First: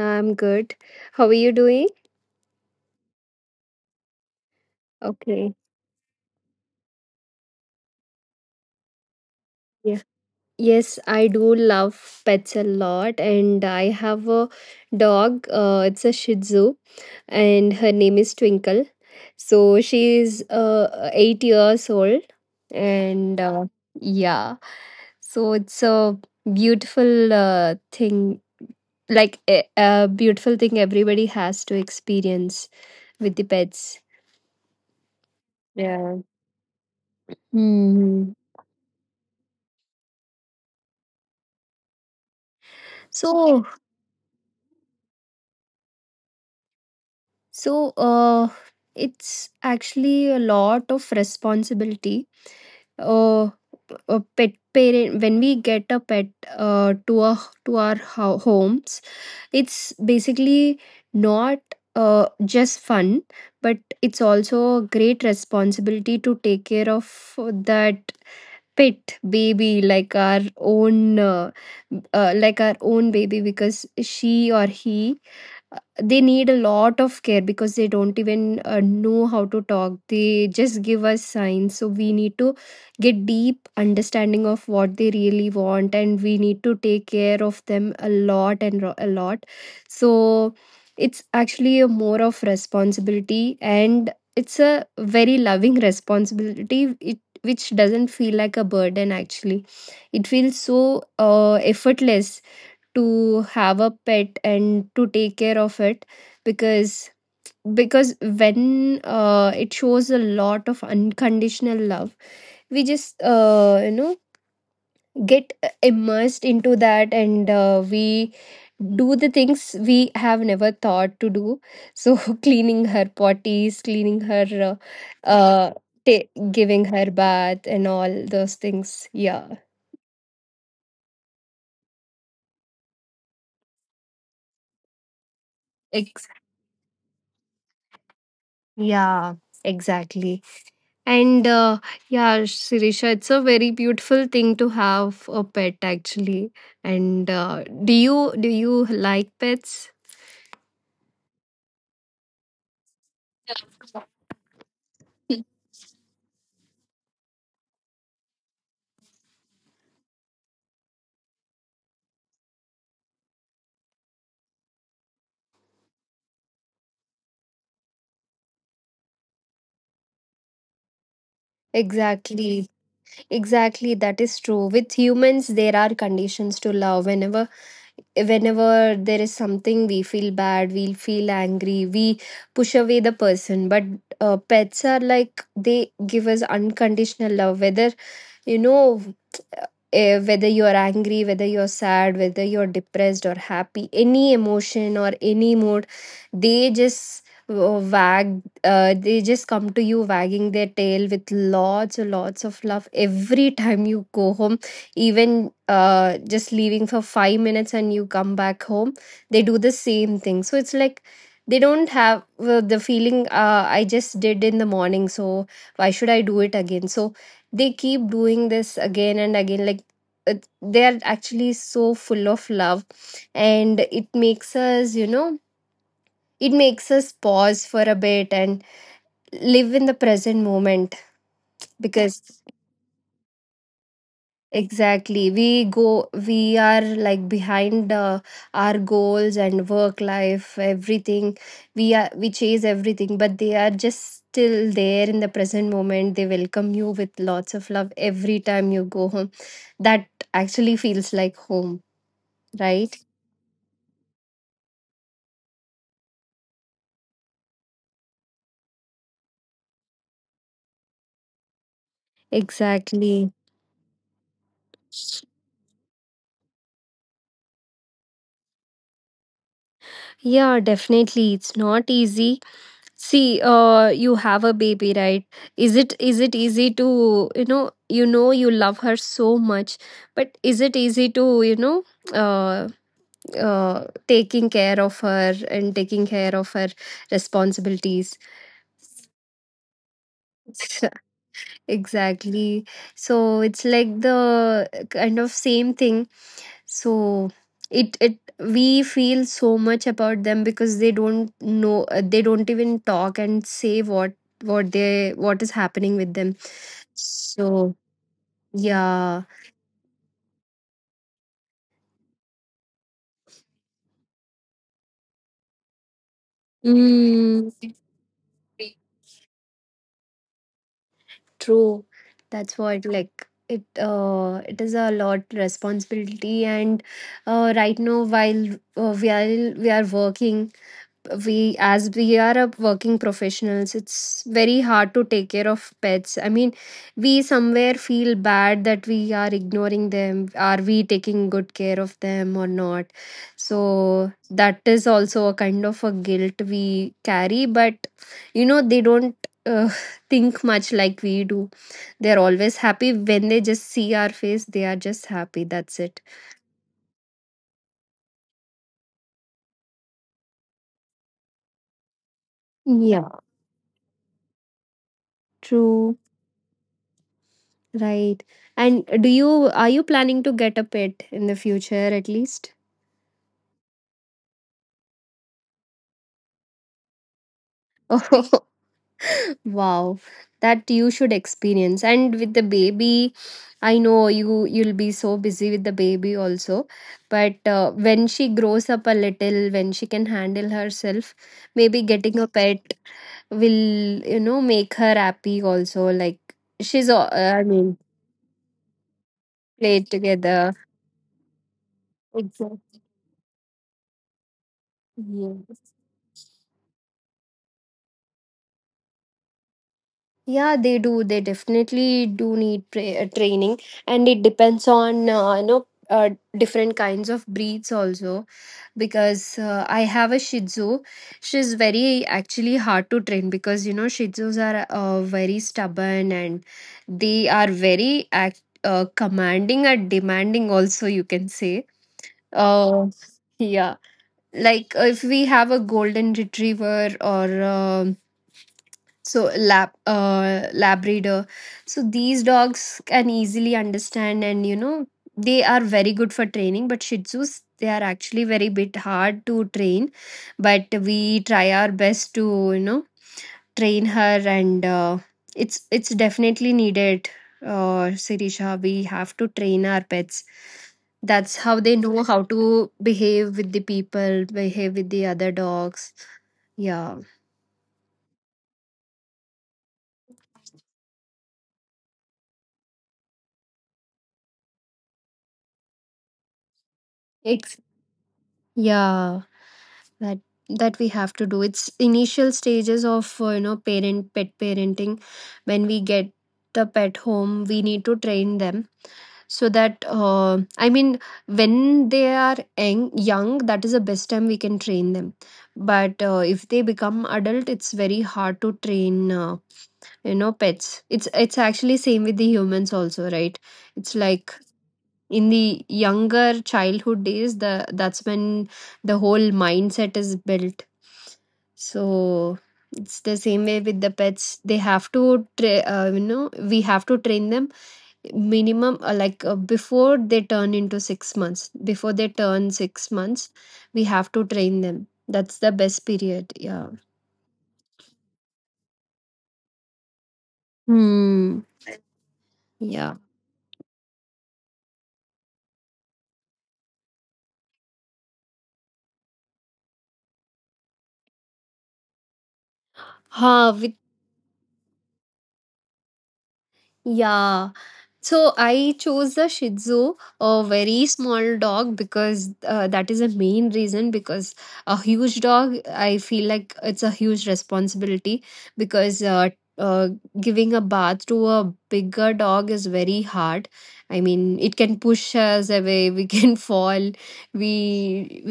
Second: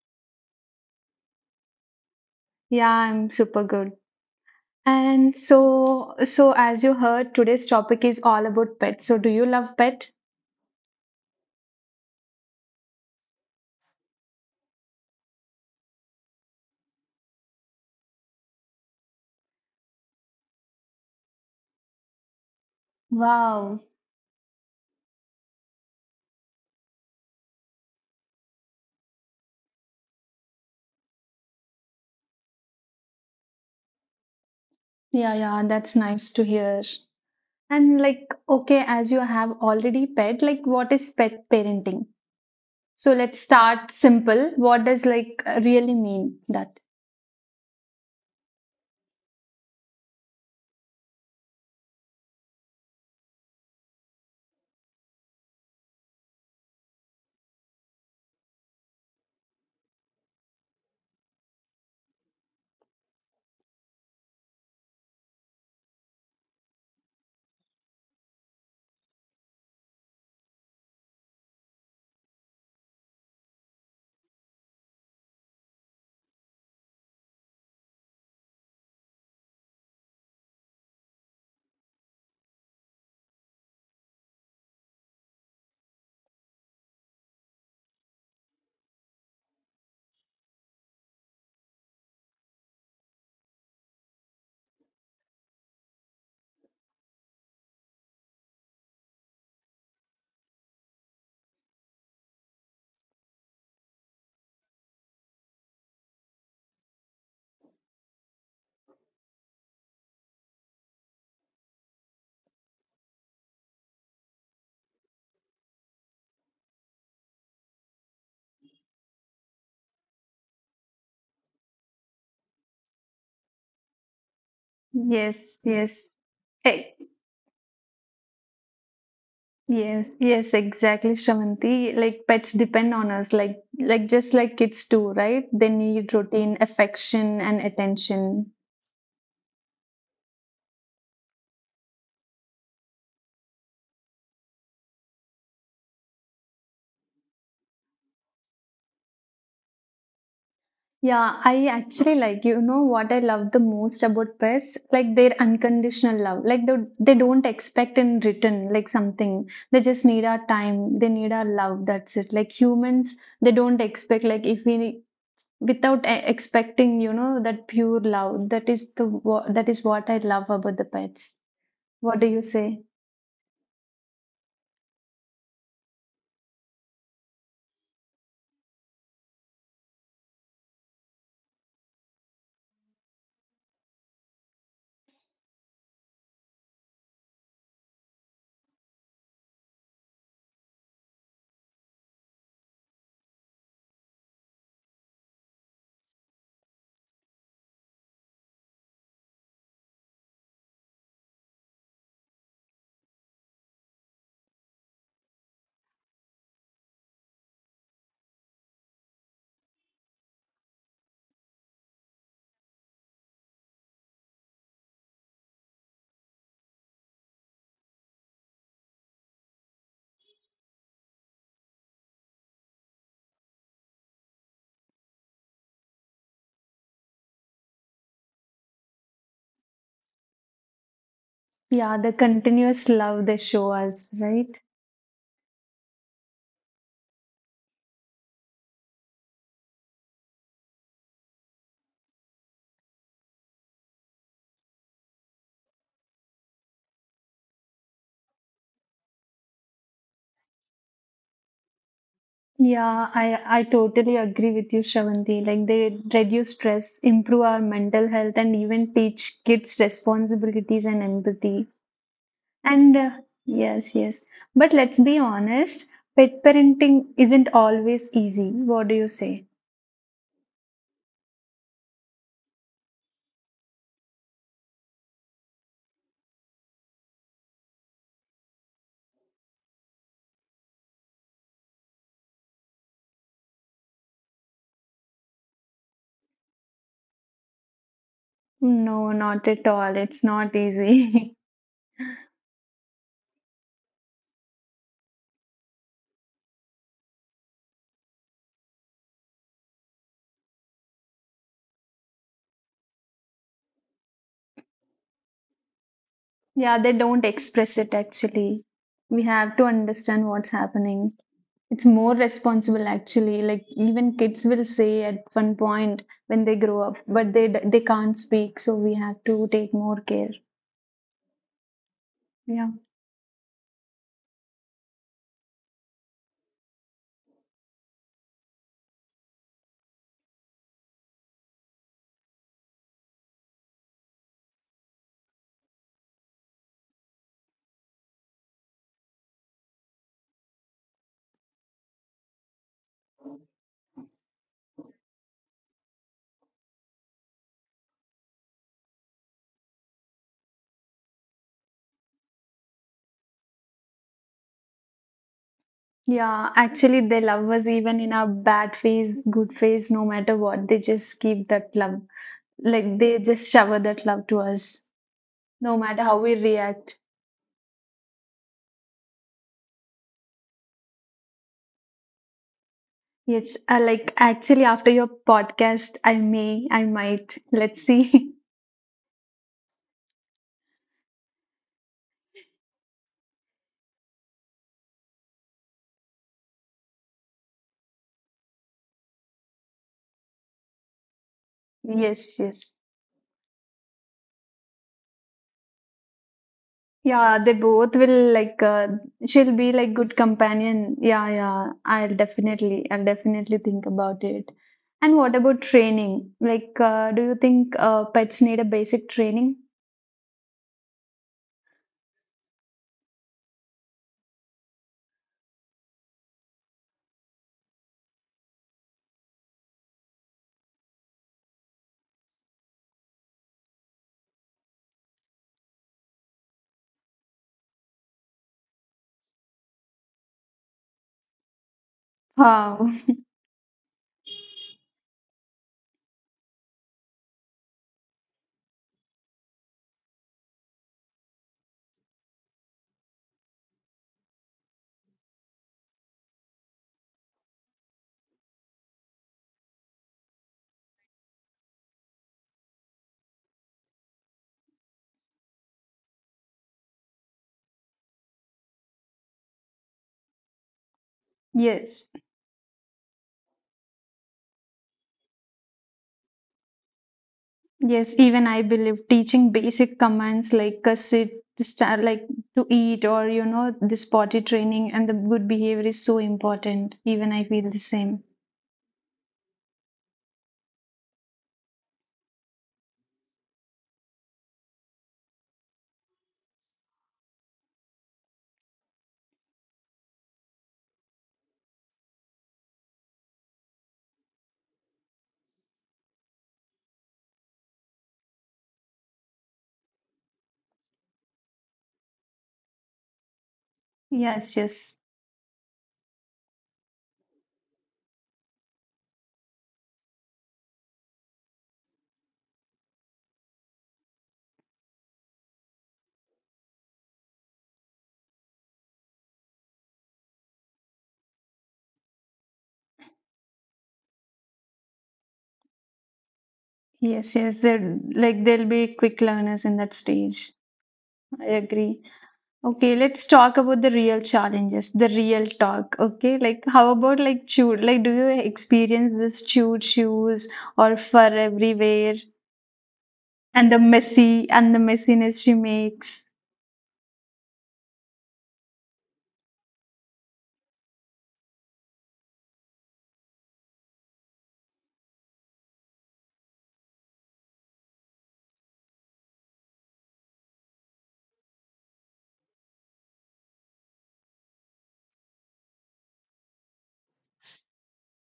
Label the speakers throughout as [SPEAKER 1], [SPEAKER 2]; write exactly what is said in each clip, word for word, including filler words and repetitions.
[SPEAKER 1] I'm good. How are you doing?
[SPEAKER 2] Yeah, I'm super good. And
[SPEAKER 1] Okay.
[SPEAKER 2] so so as you heard, today's topic is all about pets. So do you love
[SPEAKER 1] Yeah.
[SPEAKER 2] pet?
[SPEAKER 1] Yes, I do love pets a lot, and I have a dog. Uh, it's a Shih Tzu, and her name is Twinkle. So she is uh, eight years old, and uh,
[SPEAKER 2] Wow.
[SPEAKER 1] yeah, so it's a beautiful uh, thing, like a, a beautiful thing everybody has to experience with the pets.
[SPEAKER 2] Yeah, yeah, that's
[SPEAKER 1] Yeah.
[SPEAKER 2] nice to hear. And
[SPEAKER 1] hmm
[SPEAKER 2] like, okay, as you have already pet, like what is pet parenting? So let's
[SPEAKER 1] So,
[SPEAKER 2] start simple. What does like really mean that?
[SPEAKER 1] So uh, it's actually a lot of responsibility. Uh, a pet parent, when we get a pet uh, to a to our ho- homes, it's basically not uh, just fun, but it's also a great responsibility to take care of that pet baby like our own uh, uh, like our own baby, because she or he, they need a lot of care, because they don't even uh, know how to talk. They just give us signs, so we need to get deep understanding of what they really want, and we need to take care of them a lot and ro- a lot so it's actually a more of responsibility, and it's a very loving responsibility, it which doesn't feel like a burden actually. It feels so uh, effortless to have a pet and to take care of it. Because because when uh, it shows a lot of unconditional love, we just uh, you know get immersed into that, and uh, we do the things we have never thought to do. So cleaning her potties, cleaning her uh,
[SPEAKER 2] Yes,
[SPEAKER 1] uh
[SPEAKER 2] yes.
[SPEAKER 1] ta-
[SPEAKER 2] Eh,
[SPEAKER 1] giving her bath and all those things. Yeah.
[SPEAKER 2] Yes, yes, exactly, Shravanti. Like pets depend on us, like like just like kids do, right? They need
[SPEAKER 1] Ex-
[SPEAKER 2] routine, affection, and attention.
[SPEAKER 1] yeah exactly. And uh, Yeah, Sirisha, it's a very beautiful thing to have a pet actually. And uh, do you do you like pets?
[SPEAKER 2] Yeah, I actually like you know what I love the most about pets, like their unconditional love. Like they they don't expect in return like something. They just need our time. They need our love. That's it. Like humans, they don't expect like if we without e- expecting you know that pure love. That is the wha- that is what I love about the pets. What do you
[SPEAKER 1] Exactly,
[SPEAKER 2] say?
[SPEAKER 1] exactly. That is true. With humans, there are conditions to love. Whenever, whenever there is something, we feel bad, we feel angry, we push away the person. But uh, pets are like they give us unconditional love. Whether you know eh, whether you're angry, whether you're sad, whether you're depressed or happy, any emotion or any mood, they just uh, wag, uh, they just come to you wagging their tail with lots and lots of love every time you go home. Even uh, just leaving for five minutes and you come back home, they do the same thing. So it's like they don't have uh, the feeling, uh, I just did in the morning, so why should I do it again? So they keep doing this again and again, like it- they are actually so full of love, and it makes us, you know, it makes us pause for a bit and live in the present moment,
[SPEAKER 2] Yeah, the
[SPEAKER 1] because
[SPEAKER 2] continuous love they show us, right?
[SPEAKER 1] exactly we go we are like behind uh, our goals and work life, everything. We are we chase everything, but they are just still there in the present moment. They welcome you with lots of love every time you go home. That actually feels like home. Right,
[SPEAKER 2] Yeah, I, I totally agree with you, Shravandi. Like they reduce stress, improve our mental health, and even teach kids responsibilities and empathy. And uh,
[SPEAKER 1] exactly.
[SPEAKER 2] yes, yes. But let's be honest, pet parenting isn't always easy. What do you say?
[SPEAKER 1] Yeah, definitely. It's not easy. See, uh, you have a baby, right? Is it is it easy to, you know, you know you love her so much, but is it easy to, you know, uh uh taking care of her and taking care of her responsibilities?
[SPEAKER 2] No, not at all. It's not easy.
[SPEAKER 1] Exactly. So it's like the kind of same thing. So it it we feel so much about them, because they don't know, uh, they don't even talk and say what what they what is happening with them.
[SPEAKER 2] Yeah, they don't
[SPEAKER 1] So
[SPEAKER 2] express it actually.
[SPEAKER 1] yeah.
[SPEAKER 2] We have to understand what's happening. It's more responsible actually. Like even kids will say at one point when they grow up, but
[SPEAKER 1] Mm,
[SPEAKER 2] they d- they can't speak, so we have to take more care.
[SPEAKER 1] true. That's
[SPEAKER 2] Yeah.
[SPEAKER 1] what like, it uh it is a lot responsibility. And uh right now, while uh, while we are working, we, as we are a working professionals, it's very hard to take care of pets. I mean, we somewhere feel bad that we are ignoring them. Are we taking good care of them or not? So that is also a kind of a guilt we carry. But you know, they don't uh, think much like we do. They're always happy. When they just see our face, they are just happy. That's it.
[SPEAKER 2] Yeah, actually they love us even in our bad phase, good phase, no matter what. They just keep that love. Like
[SPEAKER 1] Yeah,
[SPEAKER 2] they just shower that love to us, no
[SPEAKER 1] true.
[SPEAKER 2] matter how we react.
[SPEAKER 1] Right. And do you are you planning to get a pet in the future at least?
[SPEAKER 2] Yes, uh, like actually after your podcast, I may, I might. Let's see.
[SPEAKER 1] Oh, wow. That you should experience. And with the baby, I know you you'll be so busy with the baby also. But uh, when she grows up a little, when she can handle herself, maybe getting a
[SPEAKER 2] Yes,
[SPEAKER 1] pet
[SPEAKER 2] yes.
[SPEAKER 1] will, you know, make her happy also. Like she's, uh,
[SPEAKER 2] Yeah,
[SPEAKER 1] I
[SPEAKER 2] they
[SPEAKER 1] mean,
[SPEAKER 2] both will like uh, she'll be
[SPEAKER 1] played
[SPEAKER 2] like good
[SPEAKER 1] together.
[SPEAKER 2] companion. Yeah, yeah. I'll
[SPEAKER 1] Exactly.
[SPEAKER 2] definitely I'll definitely think about it. And what about training? Like uh, do you think uh, pets need a basic training?
[SPEAKER 1] Yeah, they do. They definitely do need tra- uh, training, and it depends on, uh, you know uh, different kinds of breeds also. Because uh, I have a Shih Tzu, she's very actually hard to train, because you know Shih Tzus are uh, very stubborn, and they are very act uh, commanding and demanding also, you can say. Uh,
[SPEAKER 2] Wow.
[SPEAKER 1] yeah, like if we have a golden retriever, or. Um so lab uh labrador, so these dogs can easily understand, and you know, they are very good for training. But Shih Tzus, they are actually very bit hard to train, but we try our best to, you know, train her. And uh, it's it's definitely needed, uh Sirisha. We have to train our pets. That's how they know
[SPEAKER 2] Yes.
[SPEAKER 1] how to behave with the people, behave with the other dogs. Yeah.
[SPEAKER 2] Yes, even I believe teaching basic commands like uh, sit, stand, like to eat or you know this potty training and the good behavior is so important. Even I
[SPEAKER 1] it's
[SPEAKER 2] feel the same.
[SPEAKER 1] yeah that That we have to do. It's initial stages of, uh, you know parent pet parenting, when we get the pet home. We need to train them, so that, uh, I mean, when they are young, young, that is the best time we can train them. But uh, if they become adult, it's very hard to train, uh, you know pets. It's it's actually same with the humans also, right? It's like
[SPEAKER 2] Yes, yes.
[SPEAKER 1] in the younger childhood days, the that's when the whole mindset is built. So it's the same way with the pets. They have to, tra- uh, you know we have to train them minimum, uh, like uh, before they turn into six months. Before they turn six months, we have to train them. That's the best period. Yeah.
[SPEAKER 2] Yes, yes. They're like they'll be quick learners in that stage.
[SPEAKER 1] hmm
[SPEAKER 2] I agree.
[SPEAKER 1] yeah
[SPEAKER 2] Okay, let's talk about the real challenges, the real talk. Okay, like how about like chewed? Like, do you experience this chewed shoes or fur everywhere
[SPEAKER 1] huh
[SPEAKER 2] and
[SPEAKER 1] with
[SPEAKER 2] the messy and the messiness she makes?
[SPEAKER 1] yeah So I chose the Shih Tzu, a very small dog, because uh, that is the main reason. Because a huge dog, I feel like it's a huge responsibility, because uh, uh, giving a bath to a bigger dog is very hard. I mean, it can push us away. We can fall. We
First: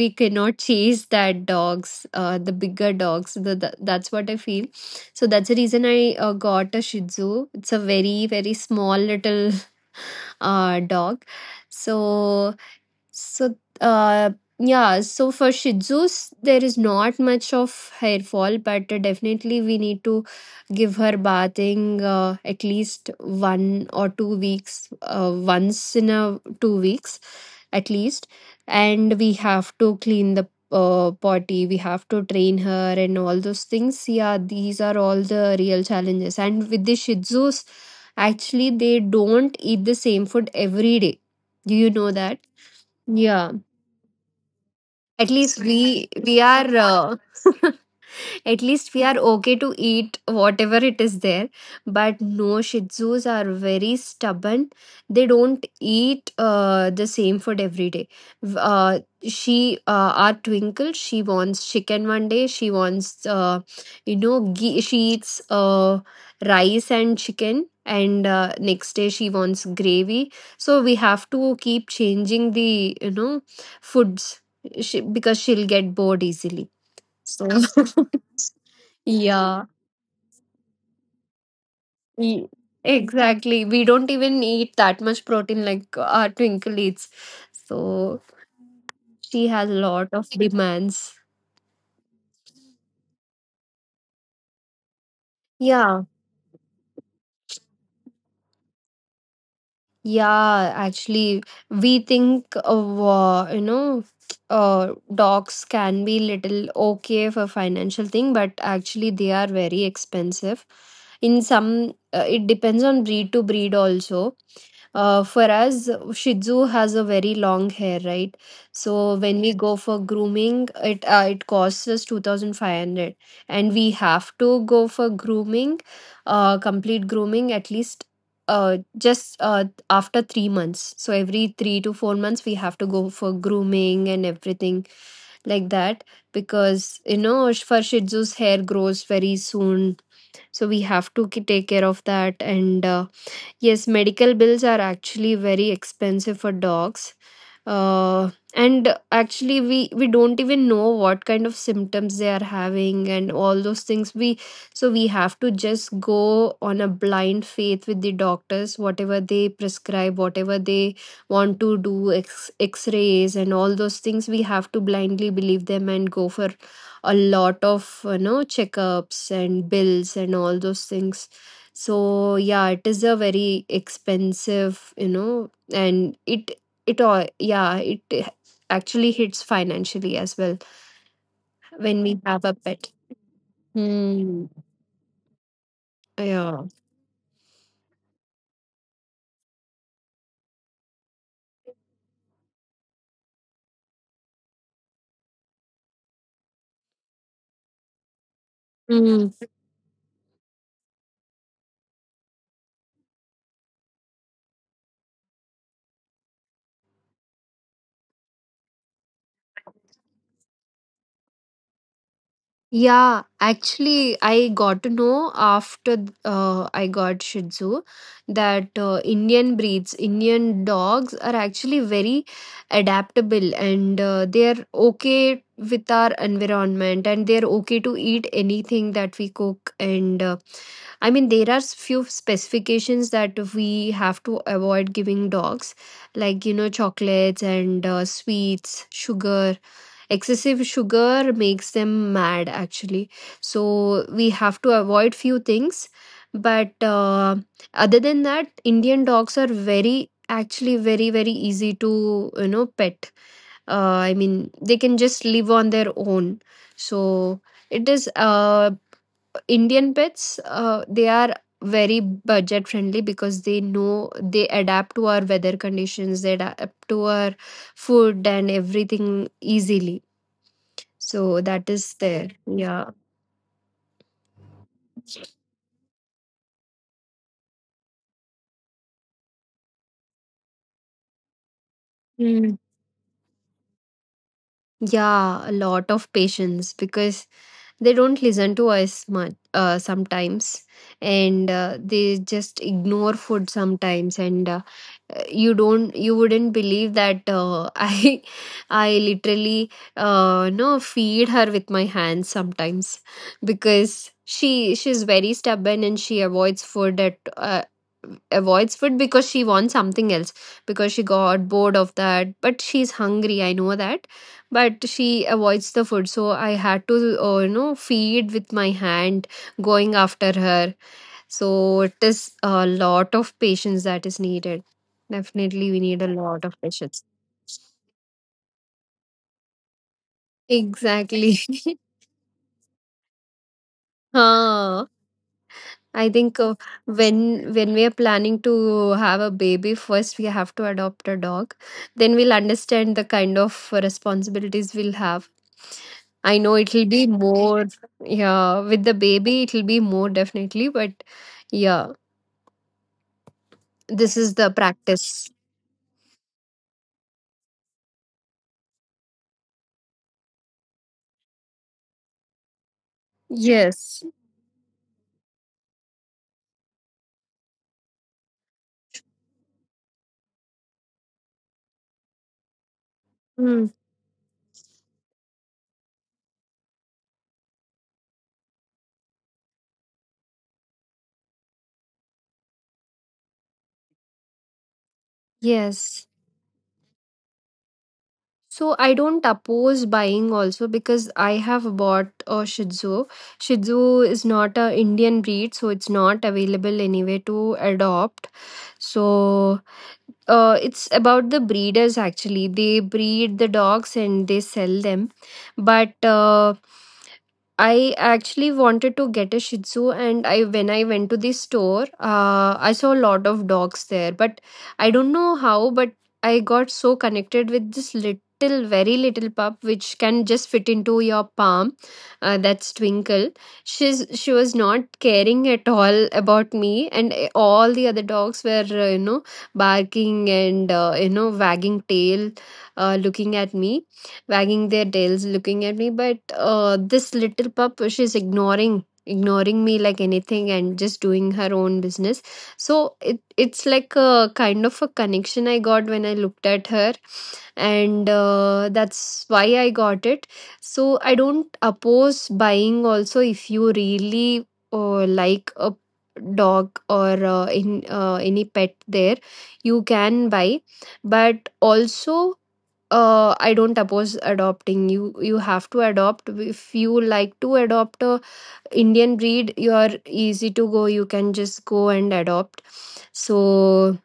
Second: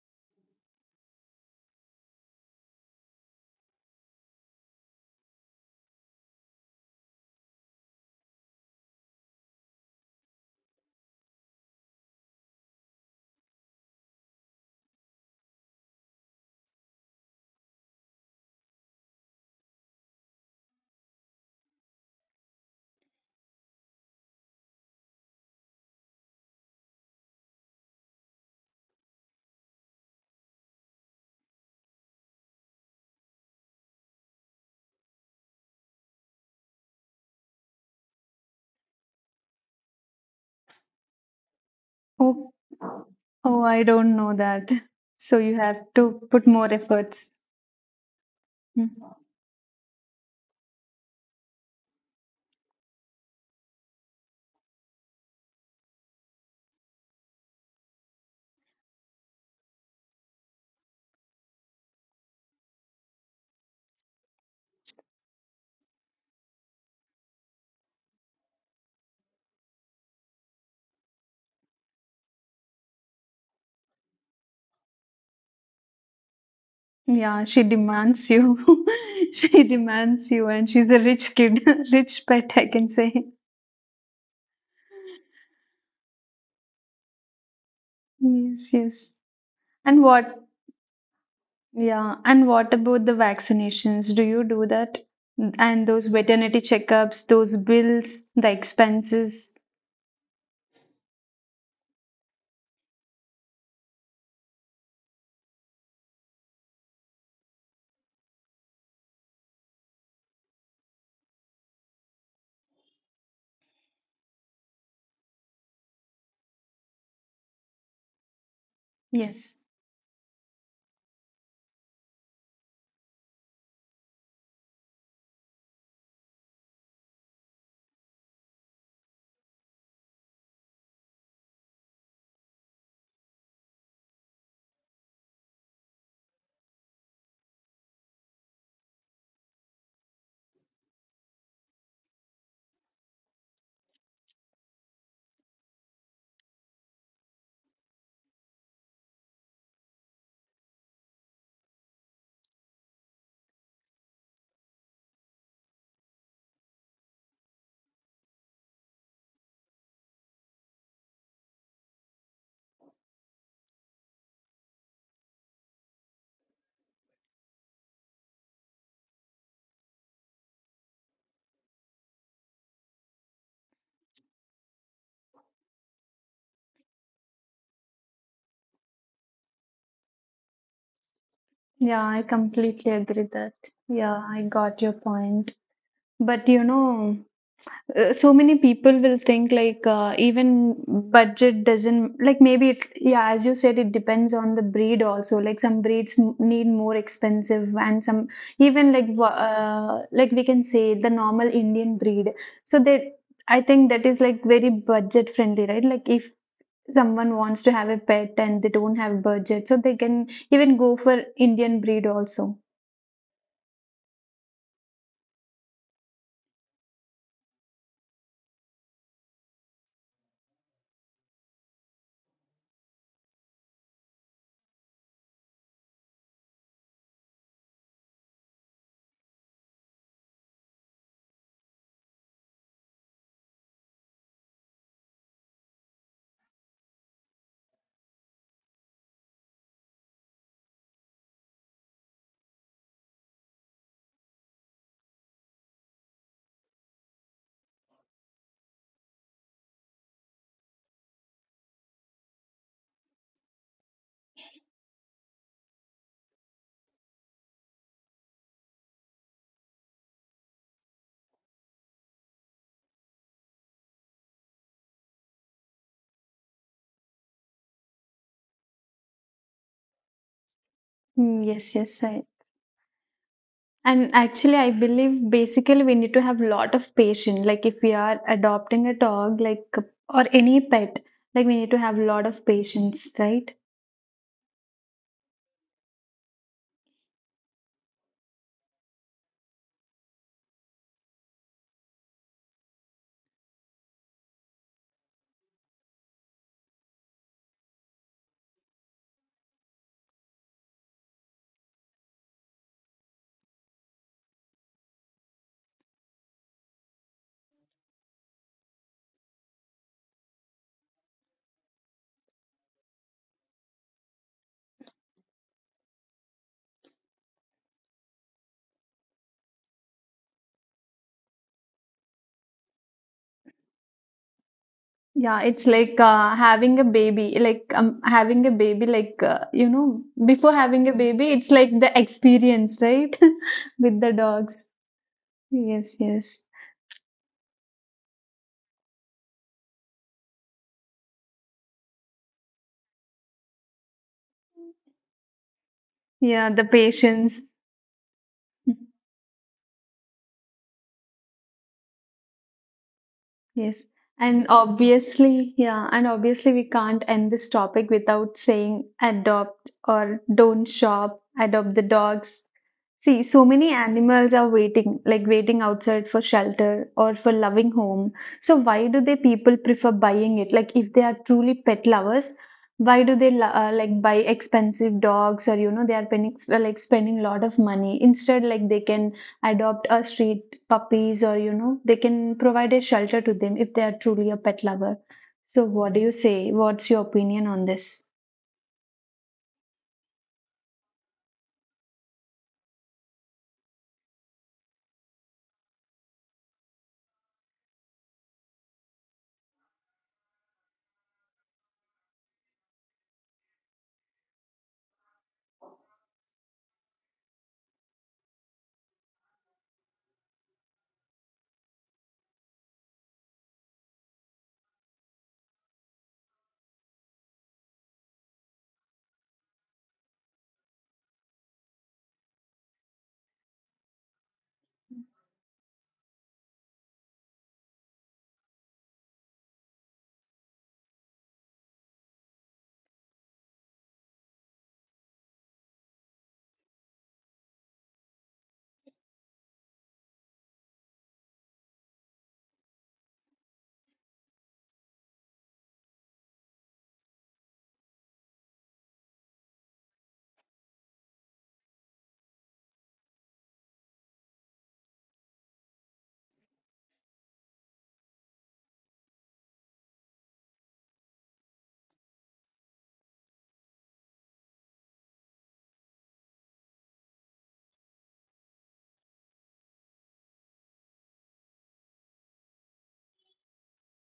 [SPEAKER 1] we cannot chase that dogs, uh, the bigger dogs. The, the, that's what I feel. So that's the reason I uh, got a Shih Tzu. It's a very very small little uh, dog. So, so uh, yeah. So for Shih Tzus, there is not much of hair fall, but uh, definitely we need to give her bathing, uh, at least one or two weeks, uh, once in a two weeks, at least. And we have to clean the, uh, potty. We have to train her and all those things. Yeah, these are all the real challenges. And with the Shih Tzus, actually, they don't eat the same food every day. Do you know that?
[SPEAKER 2] Oh,
[SPEAKER 1] Yeah.
[SPEAKER 2] oh, I don't know that.
[SPEAKER 1] At
[SPEAKER 2] So you
[SPEAKER 1] least
[SPEAKER 2] have
[SPEAKER 1] we
[SPEAKER 2] to
[SPEAKER 1] we
[SPEAKER 2] put more
[SPEAKER 1] are uh,
[SPEAKER 2] efforts.
[SPEAKER 1] at least we
[SPEAKER 2] Mm.
[SPEAKER 1] are okay to eat whatever it is there. But no, Shih Tzus are very stubborn. They don't eat uh, the same food every day. V- Uh, she, uh, our Twinkle, she wants chicken one day. She wants, uh, you know, ghee. She eats uh, rice and chicken. And uh, next day she wants gravy. So we have to keep changing the, you know, foods, she, because she'll get bored easily.
[SPEAKER 2] Yeah,
[SPEAKER 1] So,
[SPEAKER 2] she demands you. She
[SPEAKER 1] yeah.
[SPEAKER 2] demands you, and she's a rich kid, rich
[SPEAKER 1] Ye-
[SPEAKER 2] pet, I can say.
[SPEAKER 1] Exactly. We don't even eat that much protein like uh, our Twinkle eats. So
[SPEAKER 2] Yes, yes.
[SPEAKER 1] she has a
[SPEAKER 2] And
[SPEAKER 1] lot of
[SPEAKER 2] what
[SPEAKER 1] demands.
[SPEAKER 2] yeah, and what about the vaccinations? Do you do that? And
[SPEAKER 1] Yeah.
[SPEAKER 2] those veterinary checkups, those bills, the expenses.
[SPEAKER 1] Yeah, actually, we think of, uh, you know, uh, dogs can be little okay for financial thing, but actually they are very expensive. In some, uh, it depends on breed to breed also. Uh, for us, Shih Tzu has a very long hair, right? So when we
[SPEAKER 2] Yes.
[SPEAKER 1] go for grooming, it uh, it costs us two thousand five hundred, and we have to go for grooming, uh, complete grooming at least uh just uh after three months. So every three to four months, we have to go for grooming and everything like that, because you know for Shih Tzu's hair grows very soon. So we have to ki- take care of that. And uh, yes, medical bills are actually very expensive for dogs, uh, and actually we we don't even know what kind of symptoms they are having and all those things. We So we have to just go on a blind faith with the doctors, whatever they prescribe, whatever they want to do, x x-rays and all those things. We have to blindly believe them and go for a lot of, you know, checkups and bills and all those things. So yeah, it is a very expensive, you know, and it it all, yeah, it eh, actually hits financially as well when
[SPEAKER 2] Yeah, I
[SPEAKER 1] we have a
[SPEAKER 2] completely
[SPEAKER 1] pet.
[SPEAKER 2] agree that. Yeah, I
[SPEAKER 1] Hmm.
[SPEAKER 2] got your point. But you
[SPEAKER 1] Yeah.
[SPEAKER 2] know, uh, so many people will think like uh, even budget doesn't like maybe it yeah as you said it depends on the breed also, like some breeds m- need more expensive and some even like wa- uh, like we can say the normal indian breed, so that I think that is like very budget friendly, right? Like if someone wants to have a pet and they don't have budget, so they can even go for indian breed also.
[SPEAKER 1] Yeah, actually, I got to know after uh, I got Shih Tzu that uh, Indian breeds, Indian dogs are actually very adaptable, and uh, they're okay with our environment, and they're okay to eat anything that we cook. And uh, I mean, there are s- few specifications that we have to avoid giving dogs, like, you know, chocolates and uh, sweets, sugar, excessive sugar makes them mad actually. So we have to avoid few things, but uh, other than that, Indian dogs are very, actually very very easy to, you know, pet. uh, I mean, they can just live on their own. So it is uh, Indian pets, uh, they are very budget friendly, because they know, they adapt to our weather conditions, they adapt to our food and everything easily.
[SPEAKER 2] Hmm,
[SPEAKER 1] So that
[SPEAKER 2] yes,
[SPEAKER 1] is
[SPEAKER 2] yes I
[SPEAKER 1] there. Yeah.
[SPEAKER 2] And actually, I believe basically we need to have lot of patience. Like if we are adopting a dog, like or any pet, like we need to have lot of
[SPEAKER 1] Mm.
[SPEAKER 2] patience, right?
[SPEAKER 1] Yeah, a lot of patience, because they don't listen to us much uh, sometimes, and uh, they just ignore food sometimes, and uh, you don't you wouldn't believe that uh, i i literally uh no, feed her with my hands sometimes, because she she's very stubborn, and she avoids food at uh, avoids food because she wants something else, because she got bored of that, but she's hungry, I know that, but she avoids the food, so I had to uh, you know, feed with my hand, going after her. So it is a lot of patience that is needed.
[SPEAKER 2] Yeah, it's
[SPEAKER 1] Definitely, we
[SPEAKER 2] like
[SPEAKER 1] need a
[SPEAKER 2] uh,
[SPEAKER 1] lot of
[SPEAKER 2] having a
[SPEAKER 1] patience.
[SPEAKER 2] baby. Like um, having a baby, like uh, you know, before having a baby,
[SPEAKER 1] Exactly.
[SPEAKER 2] it's like the experience, right, with the dogs.
[SPEAKER 1] Huh.
[SPEAKER 2] Yes,
[SPEAKER 1] I
[SPEAKER 2] yes.
[SPEAKER 1] think uh, when when we are planning to have a baby, first we have to adopt a dog. Then we'll understand the kind of responsibilities we'll have. I
[SPEAKER 2] Yeah,
[SPEAKER 1] know
[SPEAKER 2] the
[SPEAKER 1] it'll be
[SPEAKER 2] patience.
[SPEAKER 1] more, yeah, with the baby, it'll be more definitely, but yeah,
[SPEAKER 2] Yes.
[SPEAKER 1] this is
[SPEAKER 2] And
[SPEAKER 1] the practice.
[SPEAKER 2] obviously, yeah, and obviously we can't end this topic without saying adopt or don't shop, adopt the dogs. See, so many
[SPEAKER 1] Yes.
[SPEAKER 2] animals are waiting, like waiting outside for shelter or for loving home. So why do they people prefer buying it? Like if they are truly pet lovers, why do they lo-
[SPEAKER 1] Mm.
[SPEAKER 2] uh, like buy expensive dogs, or you know they are spending uh, like spending a lot of money, instead like they can adopt a street puppies, or you know they can provide a shelter to them if they are truly a pet lover. So what do
[SPEAKER 1] Yes.
[SPEAKER 2] you say? What's your opinion on this?
[SPEAKER 1] So I don't oppose buying also, because I have bought a Shih Tzu. Shih Tzu is not a Indian breed, so it's not available anywhere to adopt. So uh, it's about the breeders actually. They breed the dogs and they sell them. But uh, I actually wanted to get a Shih Tzu, and I when I went to the store, uh, I saw a lot of dogs there. But I don't know how, but I got so connected with this little, very little pup, which can just fit into your palm. Uh, that's Twinkle. She's she was not caring at all about me, and uh, all the other dogs were uh, you know, barking, and uh, you know, wagging tail, uh, looking at me, wagging their tails, looking at me. But uh, this little pup, she's ignoring ignoring me like anything and just doing her own business. So it it's like a kind of a connection I got when I looked at her, and uh, that's why I got it. So I don't oppose buying also, if you really uh, like a dog or uh, in uh, any pet there, you can buy. But also uh, I don't oppose adopting. You you have to adopt. If you like to adopt a Indian breed, you are easy to go, you can just go and adopt. So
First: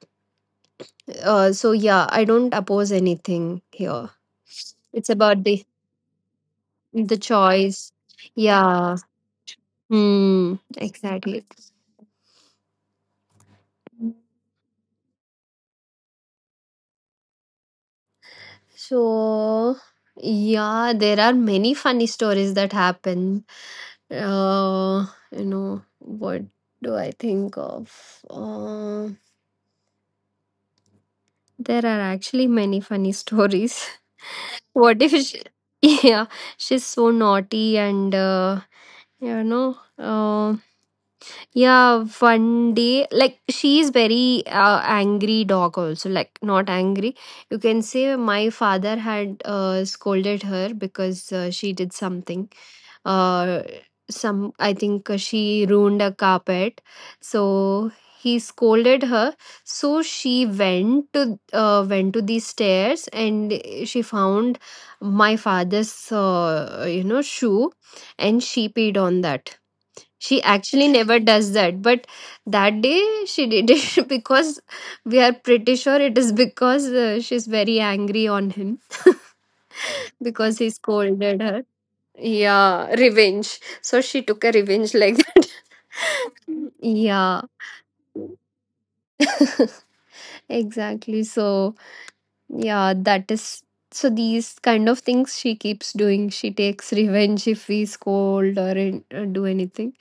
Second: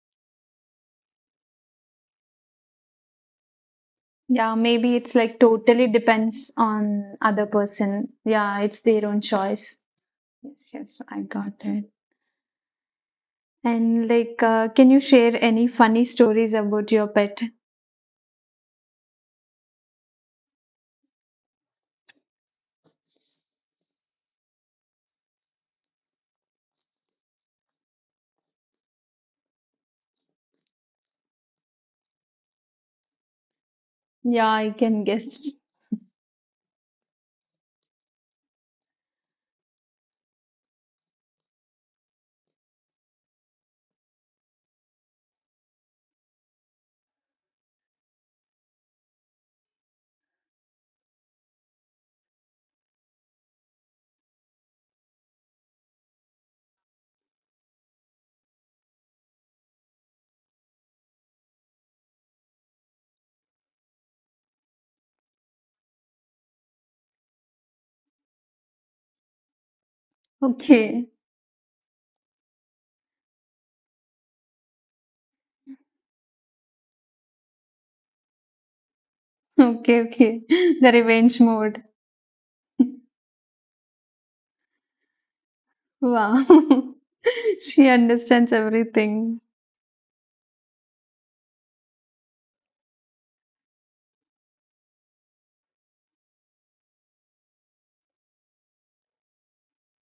[SPEAKER 1] uh, so yeah, I don't oppose anything here.
[SPEAKER 2] Yeah, maybe
[SPEAKER 1] It's
[SPEAKER 2] it's like
[SPEAKER 1] about the
[SPEAKER 2] totally depends on
[SPEAKER 1] the
[SPEAKER 2] other
[SPEAKER 1] choice.
[SPEAKER 2] person. Yeah, it's
[SPEAKER 1] Yeah.
[SPEAKER 2] their own choice.
[SPEAKER 1] Hmm.
[SPEAKER 2] Yes, yes, I
[SPEAKER 1] Exactly.
[SPEAKER 2] got it. And like, uh, can you share any funny stories about your pet?
[SPEAKER 1] So yeah, there are many funny stories that happen. Uh, you know, what do I think of? Uh, there are actually many funny stories.
[SPEAKER 2] Yeah, I
[SPEAKER 1] What
[SPEAKER 2] can
[SPEAKER 1] if she?
[SPEAKER 2] guess.
[SPEAKER 1] Yeah, she's so naughty, and uh, you know. um. Yeah, one day, like, she is very uh, angry dog also, like, not angry. You can say my father had uh, scolded her because uh, she did something. Uh, some, I think uh, she ruined a carpet, so he scolded her. So she went to uh, went to the stairs, and she found my father's uh, you know, shoe, and she peed on that. She actually
[SPEAKER 2] Okay,
[SPEAKER 1] never does that, but that day she did it because we are pretty sure it is because uh, she's very angry on him.
[SPEAKER 2] okay, okay.
[SPEAKER 1] Because he
[SPEAKER 2] The
[SPEAKER 1] scolded
[SPEAKER 2] revenge
[SPEAKER 1] her.
[SPEAKER 2] mode.
[SPEAKER 1] Yeah, revenge. So she took a revenge like that.
[SPEAKER 2] Wow.
[SPEAKER 1] Yeah.
[SPEAKER 2] She understands everything.
[SPEAKER 1] Exactly. So yeah, that is, so these kind of things she keeps doing. She takes revenge if we scold, or an- or do anything.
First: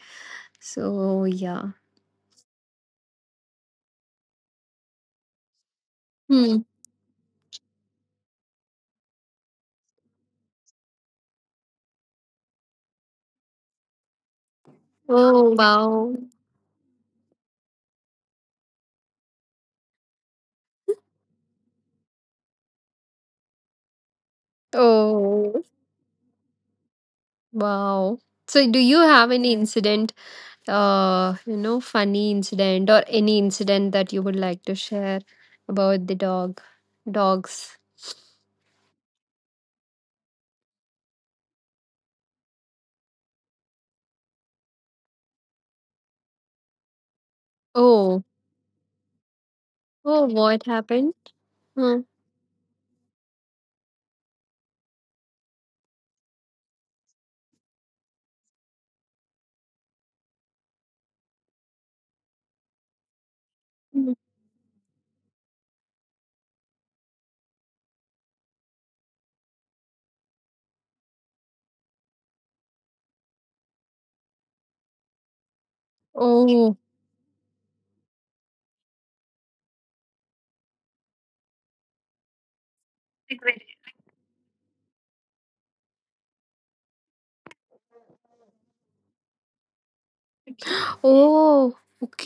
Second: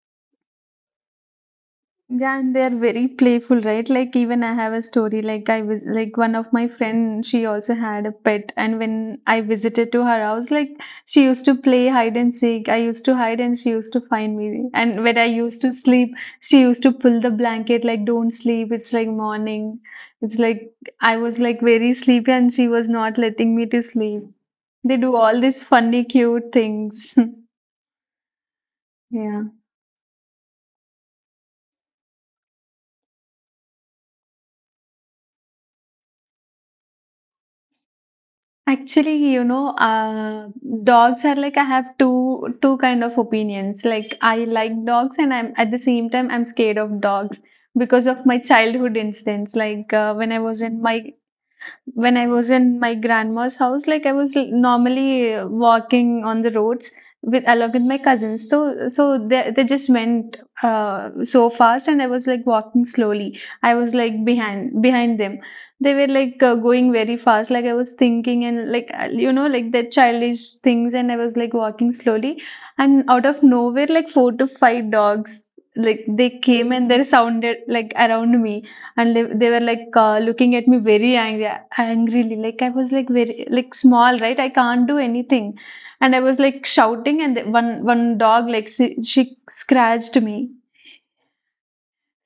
[SPEAKER 1] So yeah.
[SPEAKER 2] Yeah, and they're very playful, right? Like even I have a story. Like I was like one of
[SPEAKER 1] Hmm.
[SPEAKER 2] my friend, she also had a pet, and when I visited to her house, like she used to play hide and seek. I used to hide, and she used to find me. And when I
[SPEAKER 1] Oh,
[SPEAKER 2] used to sleep,
[SPEAKER 1] wow.
[SPEAKER 2] she used to pull the blanket like don't sleep. It's like morning. It's like I was like very sleepy, and she was not letting me to sleep. They do all
[SPEAKER 1] Oh,
[SPEAKER 2] these funny, cute things.
[SPEAKER 1] wow. So, do you have
[SPEAKER 2] Yeah.
[SPEAKER 1] any incident, uh, you know, funny incident, or any incident that you would like to share about the dog, dogs?
[SPEAKER 2] Actually, you know, uh, dogs are like I have two two kind of opinions. Like I like dogs, and I'm at the same time I'm scared of dogs because
[SPEAKER 1] Oh.
[SPEAKER 2] of my childhood incidents. Like uh,
[SPEAKER 1] Oh,
[SPEAKER 2] when I was
[SPEAKER 1] what
[SPEAKER 2] in my
[SPEAKER 1] happened? Hmm.
[SPEAKER 2] when I was in my grandma's house, like I was l- normally uh, walking on the roads with along with my cousins. So so they they just went uh, so fast, and I was like walking slowly. I was
[SPEAKER 1] Hmm.
[SPEAKER 2] like behind behind them. They were like uh, going very fast. Like I was thinking and like uh, you know like their childish things, and I was like walking slowly, and out of nowhere like four to five dogs like they came
[SPEAKER 1] Oh.
[SPEAKER 2] and they sounded like around me, and they, they were like uh, looking at me very angry angrily. Like I was like very like small, right? I can't do anything. And I was like shouting, and one one dog like she, she scratched me.
[SPEAKER 1] Oh,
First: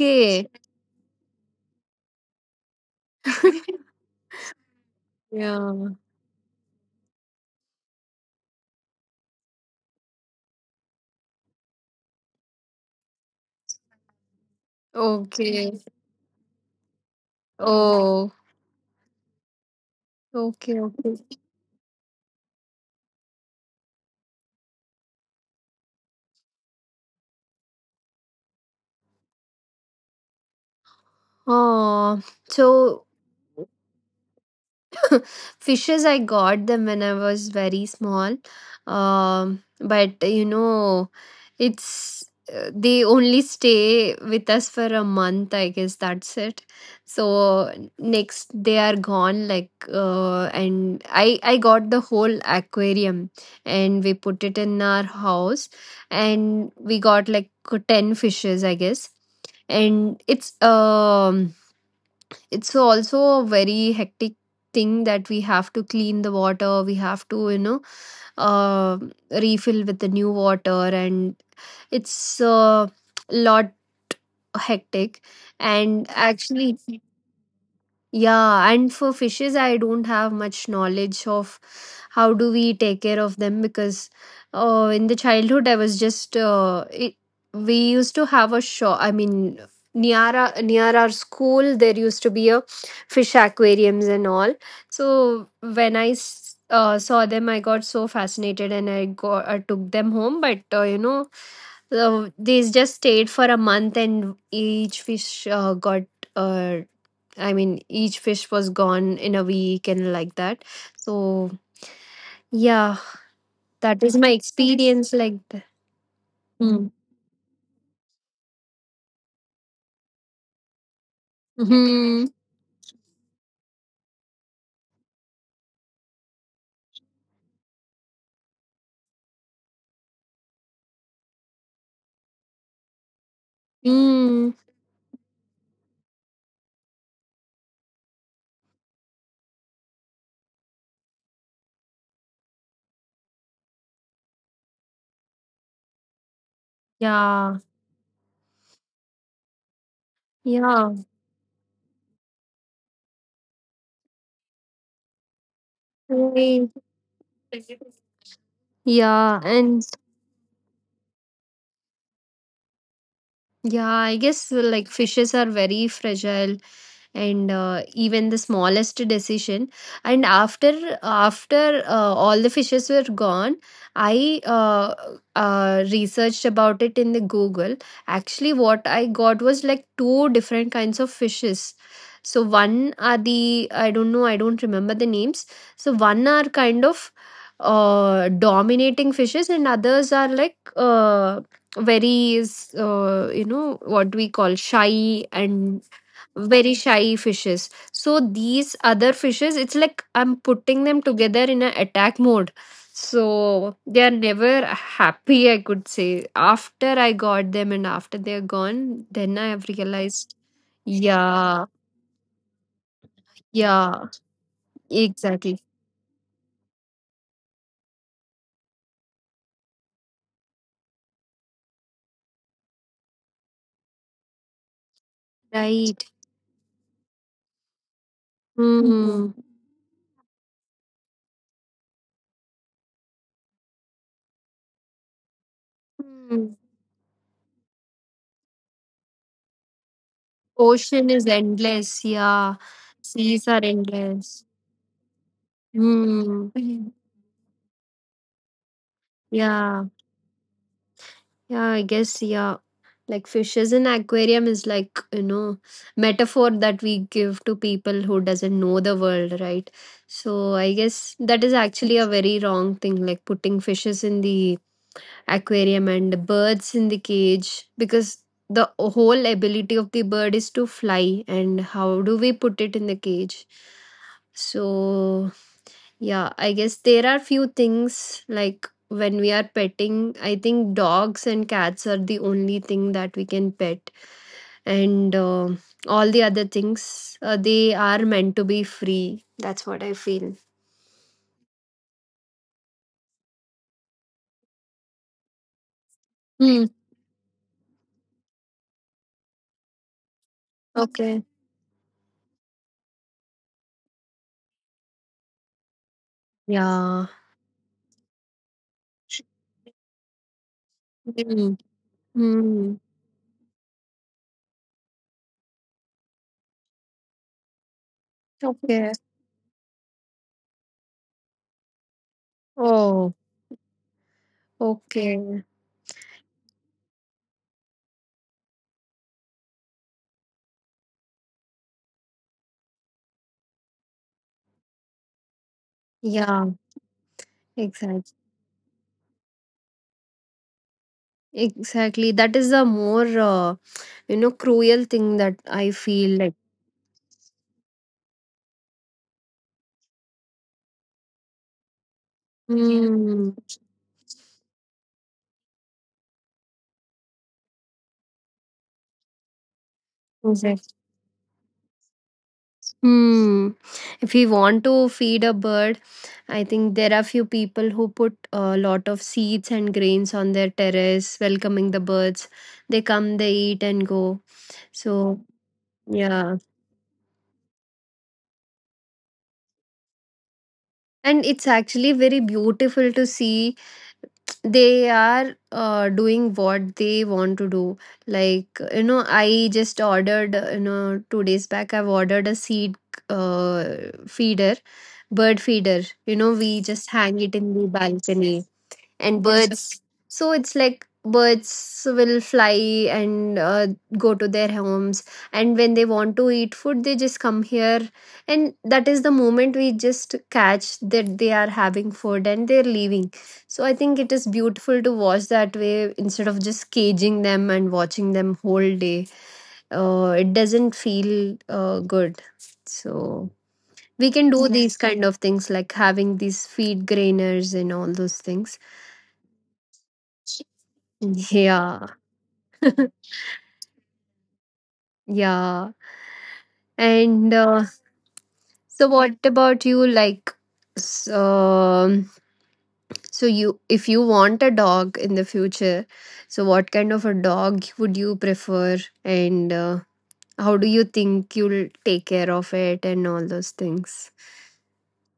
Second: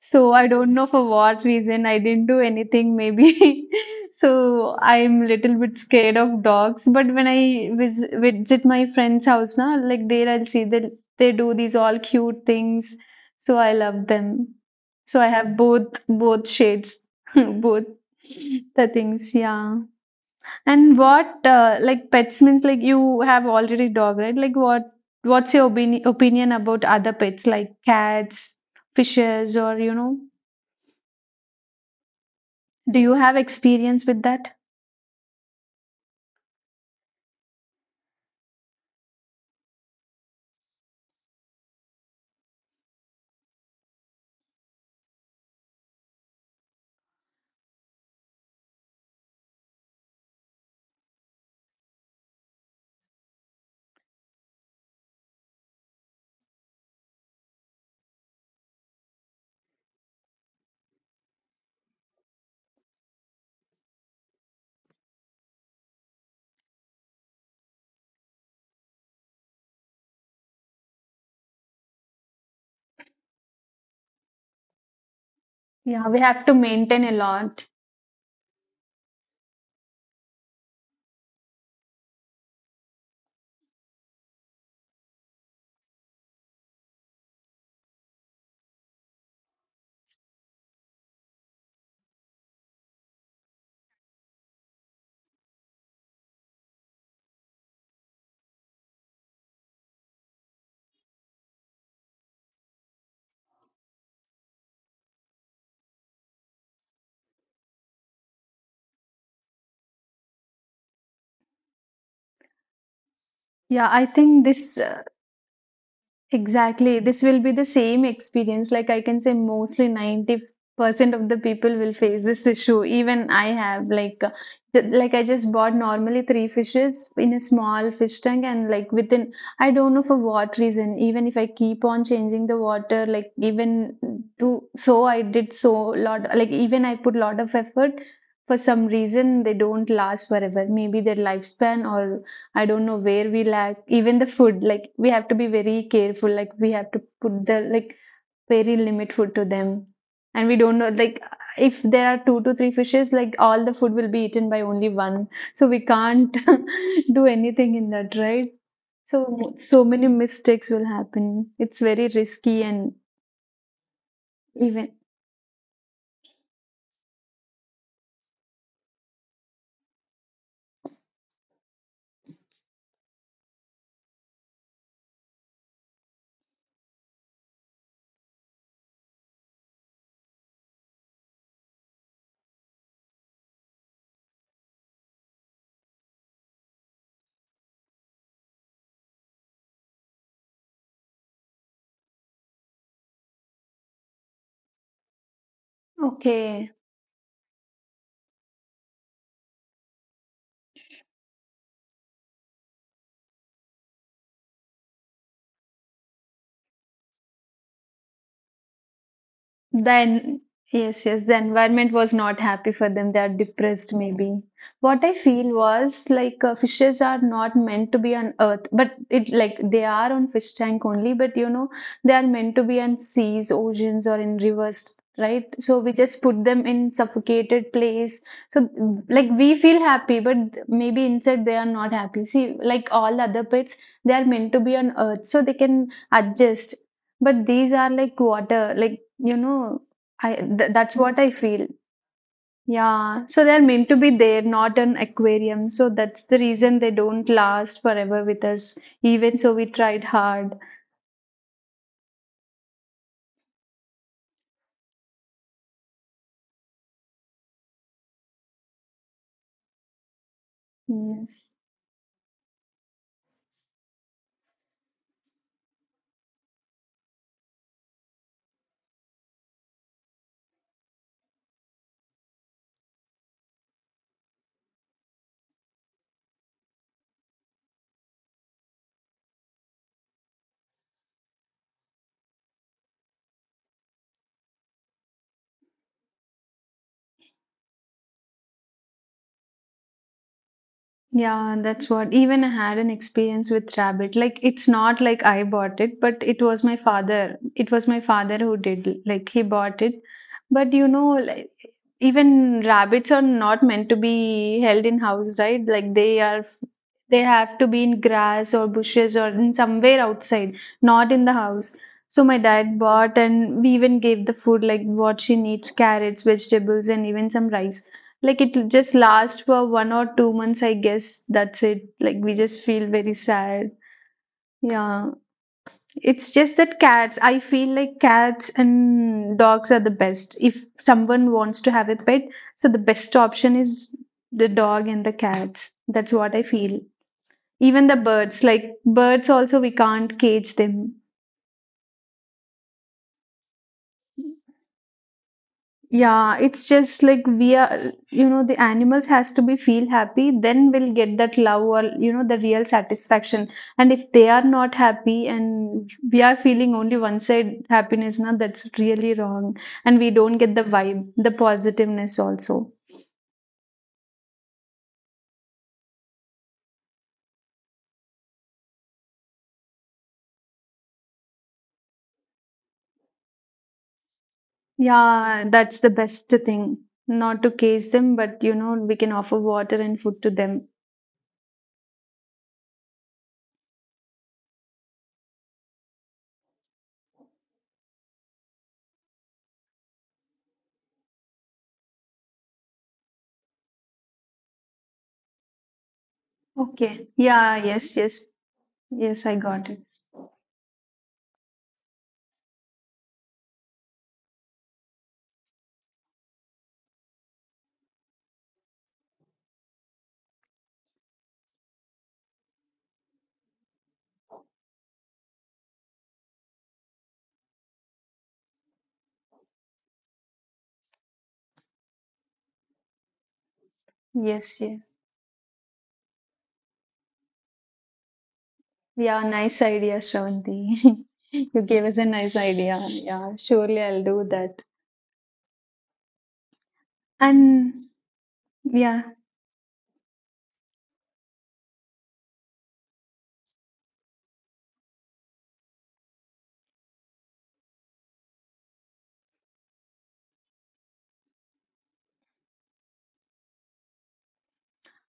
[SPEAKER 2] So I don't know for what reason I didn't do anything maybe. So I'm little bit
[SPEAKER 1] Yeah.
[SPEAKER 2] scared of dogs. But when I vis visit my friend's house now, like there I'll see that they do these all cute things. So I love them. So I have
[SPEAKER 1] Okay.
[SPEAKER 2] both both shades, both
[SPEAKER 1] Oh,
[SPEAKER 2] the things. Yeah.
[SPEAKER 1] okay,
[SPEAKER 2] And
[SPEAKER 1] okay.
[SPEAKER 2] what uh, like pets means like you have already dog, right? Like what what's your opini opinion about other pets like cats, fishes, or you know?
[SPEAKER 1] Oh,
[SPEAKER 2] Do
[SPEAKER 1] so,
[SPEAKER 2] you have experience with that?
[SPEAKER 1] fishes, I got them when I was very small. Um, but you know, it's uh, they only stay with us for a month, I guess, that's it. So next they are gone, like, uh, and I I got the whole aquarium, and we put it in our house, and we got like ten fishes, I guess. And it's um it's also a very hectic thing, that we have to clean the water, we have to, you know, uh, refill with the new water, and it's a lot hectic. And
[SPEAKER 2] Yeah, we have to
[SPEAKER 1] actually,
[SPEAKER 2] maintain a lot.
[SPEAKER 1] yeah, and for fishes, I don't have much knowledge of how do we take care of them, because uh, in the childhood I was just uh, it, we used to have a shop. I mean, near our, near our school there used to be a fish aquariums and all. So when I s- uh, saw them, I got so fascinated, and I got I took them home. But uh, you know, uh, they just stayed for a month and each fish uh, got. Uh, I mean, each fish was gone in a week, and like that. So, yeah,
[SPEAKER 2] Yeah,
[SPEAKER 1] that
[SPEAKER 2] I
[SPEAKER 1] is my
[SPEAKER 2] think this. Uh,
[SPEAKER 1] experience like that. Mm.
[SPEAKER 2] exactly, this will be the same experience. Like I can say mostly ninety percent of the people will face
[SPEAKER 1] Hmm.
[SPEAKER 2] this issue. Even I have like uh, th- like I just bought normally three fishes in a small fish tank, and like within I don't know for what reason, even if I keep on changing the water, like even
[SPEAKER 1] Mm.
[SPEAKER 2] to so I did so lot like even I put lot of effort. For some reason they don't last forever. Maybe their lifespan, or I don't know where we lack. Even the food, like we have to be very careful. Like we have to put
[SPEAKER 1] Yeah.
[SPEAKER 2] the like very limit food to them, and we don't know
[SPEAKER 1] Yeah.
[SPEAKER 2] like if there are two to three fishes, like all the food will be eaten by only one. So we can't
[SPEAKER 1] Right.
[SPEAKER 2] do anything in that, right?
[SPEAKER 1] Yeah.
[SPEAKER 2] So so
[SPEAKER 1] And
[SPEAKER 2] many mistakes will happen. It's very risky and
[SPEAKER 1] yeah, I guess uh, like,
[SPEAKER 2] even
[SPEAKER 1] fishes are very fragile, and uh, even the smallest decision, and after after uh, all the fishes were gone, i uh, uh, researched about it in the google. Actually, what I got was like two different kinds of fishes. So one are the, I don't know, I don't remember the names. So one are kind of uh dominating fishes, and others are like uh very uh, you know, what we call shy, and
[SPEAKER 2] okay.
[SPEAKER 1] very shy fishes. So these other fishes, it's like I'm putting them together in an attack mode, so they are never happy, I could say. After I got them, and after they're gone, then I have realized.
[SPEAKER 2] Then, yes, yes, the
[SPEAKER 1] Yeah.
[SPEAKER 2] environment was not happy for them. They are depressed,
[SPEAKER 1] Yeah.
[SPEAKER 2] maybe. What I feel
[SPEAKER 1] Exactly.
[SPEAKER 2] was like uh, fishes are not meant to be on earth, but it like they are on fish tank only, but you know, they are meant to be on seas, oceans, or in rivers. Right, so we
[SPEAKER 1] Right.
[SPEAKER 2] just put them in suffocated place. So,
[SPEAKER 1] Hmm.
[SPEAKER 2] like we feel happy, but maybe inside they are not happy. See, like all other pets, they are meant to be on earth, so they can
[SPEAKER 1] Hmm.
[SPEAKER 2] adjust. But these are like water, like you know, I th- that's
[SPEAKER 1] Ocean
[SPEAKER 2] what
[SPEAKER 1] is
[SPEAKER 2] I feel.
[SPEAKER 1] endless. Yeah,
[SPEAKER 2] Yeah, so
[SPEAKER 1] seas are
[SPEAKER 2] they're meant to be there,
[SPEAKER 1] endless.
[SPEAKER 2] not an aquarium. So that's the
[SPEAKER 1] Hmm.
[SPEAKER 2] reason they don't last forever with us, even so we
[SPEAKER 1] Yeah,
[SPEAKER 2] tried hard.
[SPEAKER 1] yeah, I guess, yeah. Like, fishes in aquarium is like, you know, metaphor that we give to people who doesn't know the world, right? So I guess that is
[SPEAKER 2] Yes.
[SPEAKER 1] actually a very wrong thing, like putting fishes in the aquarium and birds in the cage, because the whole ability of the bird is to fly, and how do we put it in the cage? So yeah, I guess there are few things, like, when we are petting, I think dogs and cats are the only thing that we can pet, and uh, all the other things uh, they are meant to be free. That's what I feel.
[SPEAKER 2] Yeah, that's what even I had an experience with rabbit. Like it's not like I bought it, but it
[SPEAKER 1] Hmm.
[SPEAKER 2] was my father. It was my father who did like he bought it. But you know,
[SPEAKER 1] Okay.
[SPEAKER 2] like even rabbits are not meant to be held in house, right? Like they are
[SPEAKER 1] Yeah.
[SPEAKER 2] they have to be in grass or bushes or in somewhere outside, not in the
[SPEAKER 1] Hmm.
[SPEAKER 2] house. So my
[SPEAKER 1] Hmm.
[SPEAKER 2] dad bought and we even gave the food like what she needs, carrots, vegetables and even some rice like it
[SPEAKER 1] Okay.
[SPEAKER 2] just lasts for one or two months, I guess. That's it. Like we just feel
[SPEAKER 1] Oh.
[SPEAKER 2] very sad. Yeah.
[SPEAKER 1] Okay.
[SPEAKER 2] It's just that cats, I feel like cats and dogs are the best. If someone wants to have a pet, so the best option is the dog and the cats. That's what I
[SPEAKER 1] Yeah.
[SPEAKER 2] feel. Even the
[SPEAKER 1] Exactly.
[SPEAKER 2] birds, like birds also we can't cage them.
[SPEAKER 1] Exactly. That is a more uh, you know, cruel thing that I feel like.
[SPEAKER 2] Yeah, it's just like we are, you know, the animals has to be feel happy, then we'll get that love or, you know, the real
[SPEAKER 1] Hmm.
[SPEAKER 2] satisfaction. And if they are not happy and we are feeling only one side happiness, now that's really wrong. And we don't get the vibe, the positiveness also.
[SPEAKER 1] Hmm. If we want to feed a bird, I think there are few people who put a lot of seeds and grains on their terrace, welcoming the birds. They come, they eat, and go. So,
[SPEAKER 2] Yeah, that's the best
[SPEAKER 1] yeah.
[SPEAKER 2] thing. Not to case them, but, you know, we can offer water and food to them.
[SPEAKER 1] And it's actually very beautiful to see they are uh, doing what they want to do. Like, you know, I just ordered, you know, two days back, I've ordered a seed uh, feeder, bird feeder. You know, we just
[SPEAKER 2] Okay.
[SPEAKER 1] hang it in
[SPEAKER 2] Yeah,
[SPEAKER 1] the
[SPEAKER 2] yes, yes.
[SPEAKER 1] balcony, and
[SPEAKER 2] Yes, I got
[SPEAKER 1] birds,
[SPEAKER 2] it.
[SPEAKER 1] so it's like, birds will fly, and uh, go to their homes, and when they want to eat food they just come here, and that is the moment we just catch, that they are having food and they're leaving. So I think it is beautiful to watch that way, instead of just caging them and watching them whole day. uh, it doesn't feel uh, good. So we can do
[SPEAKER 2] Yes,
[SPEAKER 1] these
[SPEAKER 2] yes.
[SPEAKER 1] kind of things, like having these feed grainers and all those things.
[SPEAKER 2] Yeah, nice idea, Shravanti. You gave
[SPEAKER 1] Yeah.
[SPEAKER 2] us a nice idea. Yeah, surely I'll do that.
[SPEAKER 1] Yeah. And uh,
[SPEAKER 2] And
[SPEAKER 1] so,
[SPEAKER 2] yeah,
[SPEAKER 1] what about you, like, so, so you, if you want a dog in the future, so what kind of a dog would you prefer, and uh, how do you think you'll take care of it and all those things?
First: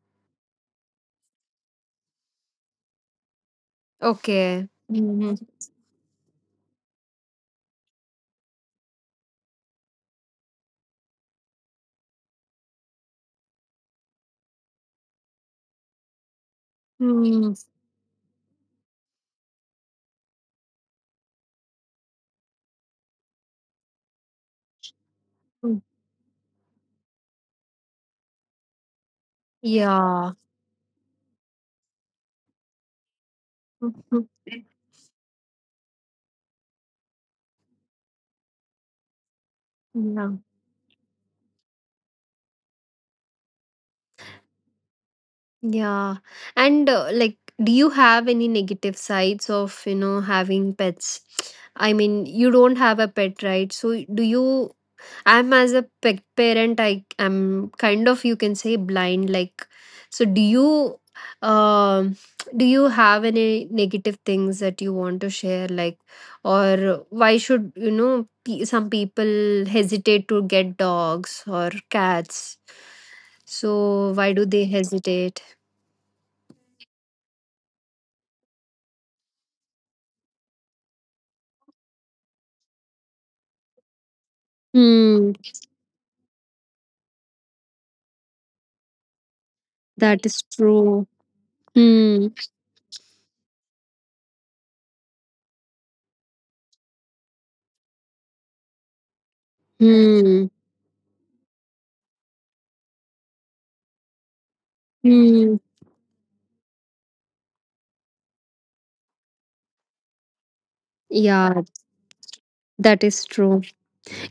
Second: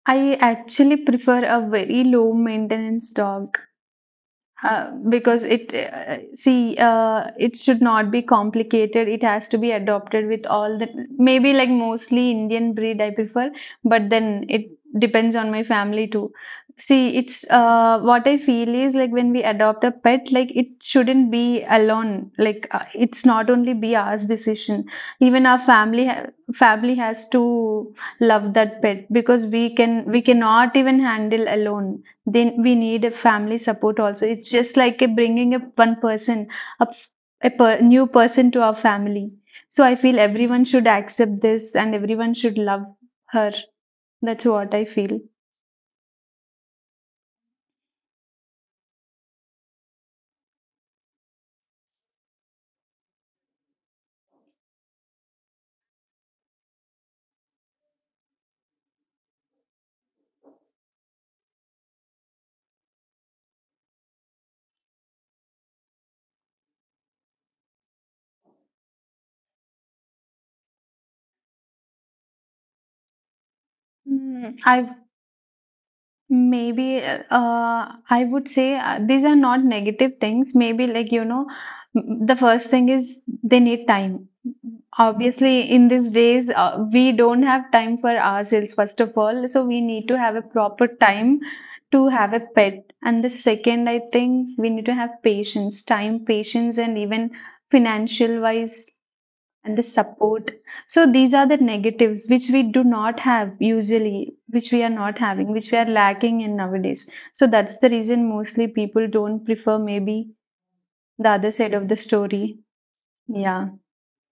[SPEAKER 2] I actually prefer a very low maintenance dog.
[SPEAKER 1] Okay.
[SPEAKER 2] Uh,
[SPEAKER 1] Mhm.
[SPEAKER 2] because it uh, see uh, it should not be complicated, it has to be adopted with all the, maybe like mostly Indian breed I prefer, but then it depends on my family too. See, it's
[SPEAKER 1] Mm.
[SPEAKER 2] uh, what I feel is like when we adopt a pet, like it shouldn't be alone, like uh, it's not only be ours decision. Even our family ha- family has to love that pet, because we can we
[SPEAKER 1] Yeah.
[SPEAKER 2] cannot even handle alone, then we need a family support also. It's just like a bringing up one person, a, f- a per, new person to our family. So I feel
[SPEAKER 1] Yeah.
[SPEAKER 2] everyone should accept this and everyone should love her. That's what I feel.
[SPEAKER 1] Yeah. And uh, like, do you have any negative sides of, you know, having pets? I mean, you don't have a pet, right? So, do you? I'm, as a pet parent, I am kind of, you can say, blind. Like, so do you, um, do you have any negative things that you want to share? Like, or why should, you know, pe- some people hesitate to get dogs or cats? So, why do
[SPEAKER 2] Mm,
[SPEAKER 1] they
[SPEAKER 2] I
[SPEAKER 1] hesitate?
[SPEAKER 2] Maybe, uh, I would say uh, these are not negative things. Maybe, like, you know, m- the first thing is they need time.
[SPEAKER 1] Hmm,
[SPEAKER 2] Obviously, in these days, uh, we don't have time for ourselves, first of all. So, we need to
[SPEAKER 1] that
[SPEAKER 2] have a
[SPEAKER 1] is
[SPEAKER 2] proper
[SPEAKER 1] true.
[SPEAKER 2] time to
[SPEAKER 1] Hmm,
[SPEAKER 2] have a pet. And the second, I think we need to have patience, time, patience, and even financial wise and the
[SPEAKER 1] hmm,
[SPEAKER 2] support. So these are the negatives which we do not have usually, which we are not having,
[SPEAKER 1] hmm.
[SPEAKER 2] which we are lacking in nowadays. So that's the reason mostly people don't prefer, maybe the other
[SPEAKER 1] Yeah,
[SPEAKER 2] side of the story.
[SPEAKER 1] that is true.
[SPEAKER 2] Yeah,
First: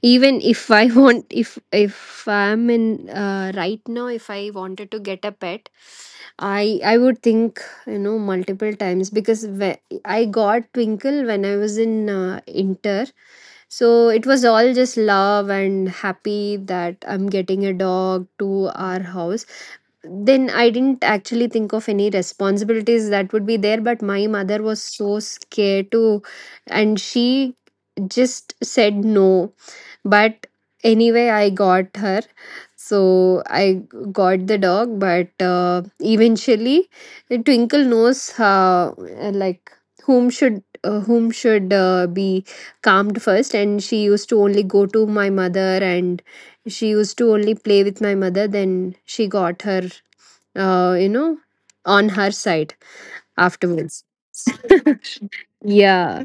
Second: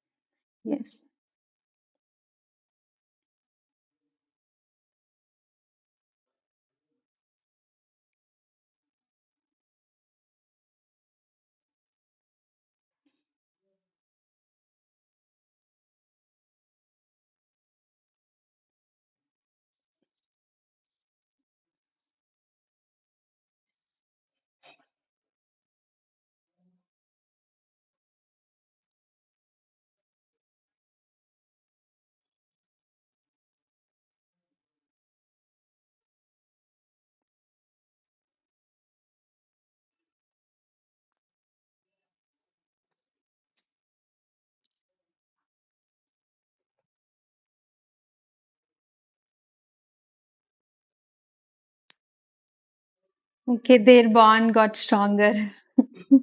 [SPEAKER 1] Even if I
[SPEAKER 2] yes.
[SPEAKER 1] want, if if I'm in uh, right now, if I wanted to get a pet, I I would think, you know, multiple times, because whe- I got Twinkle when I was in uh, Inter, so it was all just love and happy that I'm getting a dog to our house. Then I didn't actually think of any responsibilities that would be there. But my mother was so scared to, and she just said no. But anyway, I got her. So I got the dog, but uh, eventually, Twinkle knows how, uh, like, whom should uh, whom should uh, be calmed first, and she used to only go to my mother, and she used to only play with my mother. Then she got her uh, you know, on her side
[SPEAKER 2] Okay,
[SPEAKER 1] afterwards.
[SPEAKER 2] their bond got stronger.
[SPEAKER 1] Yeah.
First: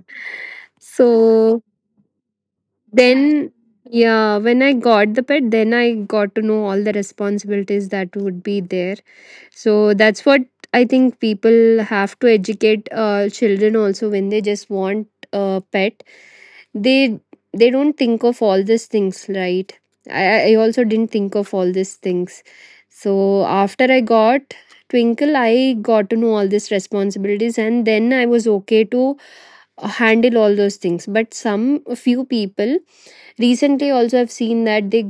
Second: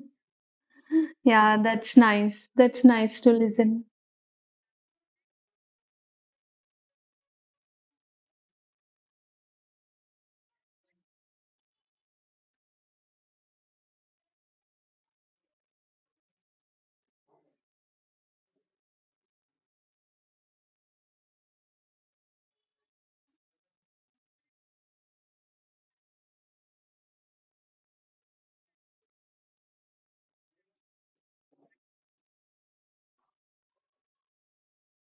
[SPEAKER 2] Yeah,
[SPEAKER 1] So
[SPEAKER 2] that's nice. That's nice to
[SPEAKER 1] then,
[SPEAKER 2] listen.
[SPEAKER 1] yeah, when I got the pet, then I got to know all the responsibilities that would be there. So that's what I think, people have to educate uh, children also when they just want a pet. They they don't think of all these things, right? I i also didn't think of all these things. So after I got Twinkle, I got to know all these responsibilities, and then I was okay to handle all those things. But some, few people recently also I've seen, that they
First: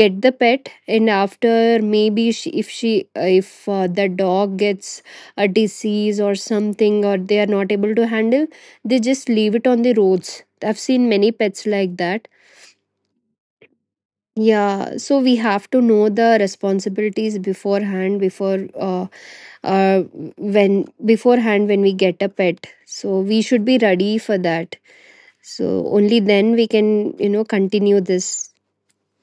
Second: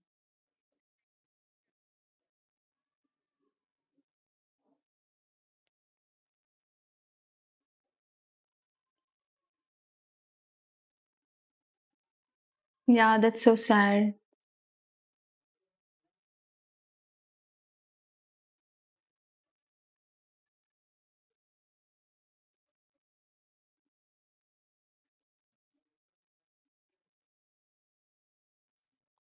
[SPEAKER 1] get the pet and after, maybe she, if she uh, if uh, the dog gets a disease or something, or they are not able to handle, they just leave it on the roads. I've seen many pets like that.
[SPEAKER 2] Yeah, that's so sad.
[SPEAKER 1] Yeah, so we have to know the responsibilities beforehand, before uh, uh when beforehand when we get a pet, so we should be ready for that. So only then we can, you know, continue this.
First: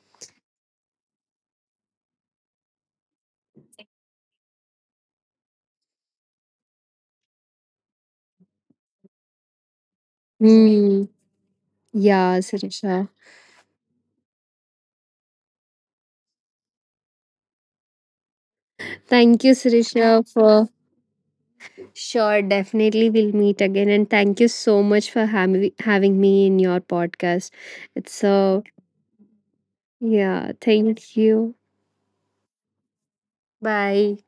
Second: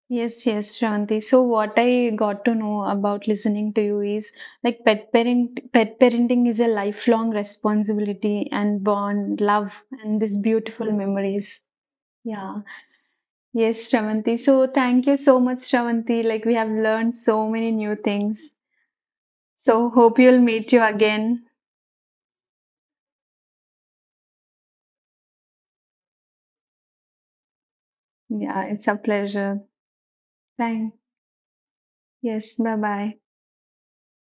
[SPEAKER 2] Yes, yes, Shanti. So what I got to know about listening to you is like pet parent pet parenting is a lifelong responsibility and bond, love, and these beautiful
[SPEAKER 1] Hmm.
[SPEAKER 2] memories.
[SPEAKER 1] Yeah,
[SPEAKER 2] Yeah.
[SPEAKER 1] Sirisha.
[SPEAKER 2] Yes, Shravanti. So thank you so much, Shravanti. Like we have learned so many new things.
[SPEAKER 1] Thank you,
[SPEAKER 2] So hope
[SPEAKER 1] Sirisha,
[SPEAKER 2] you'll
[SPEAKER 1] for,
[SPEAKER 2] meet you again.
[SPEAKER 1] sure. Definitely, we'll meet again. And thank you so much for hav- having me in your podcast. It's so,
[SPEAKER 2] Yeah, it's a pleasure.
[SPEAKER 1] yeah,
[SPEAKER 2] Thank.
[SPEAKER 1] thank you.
[SPEAKER 2] Yes, bye bye.
[SPEAKER 1] Bye.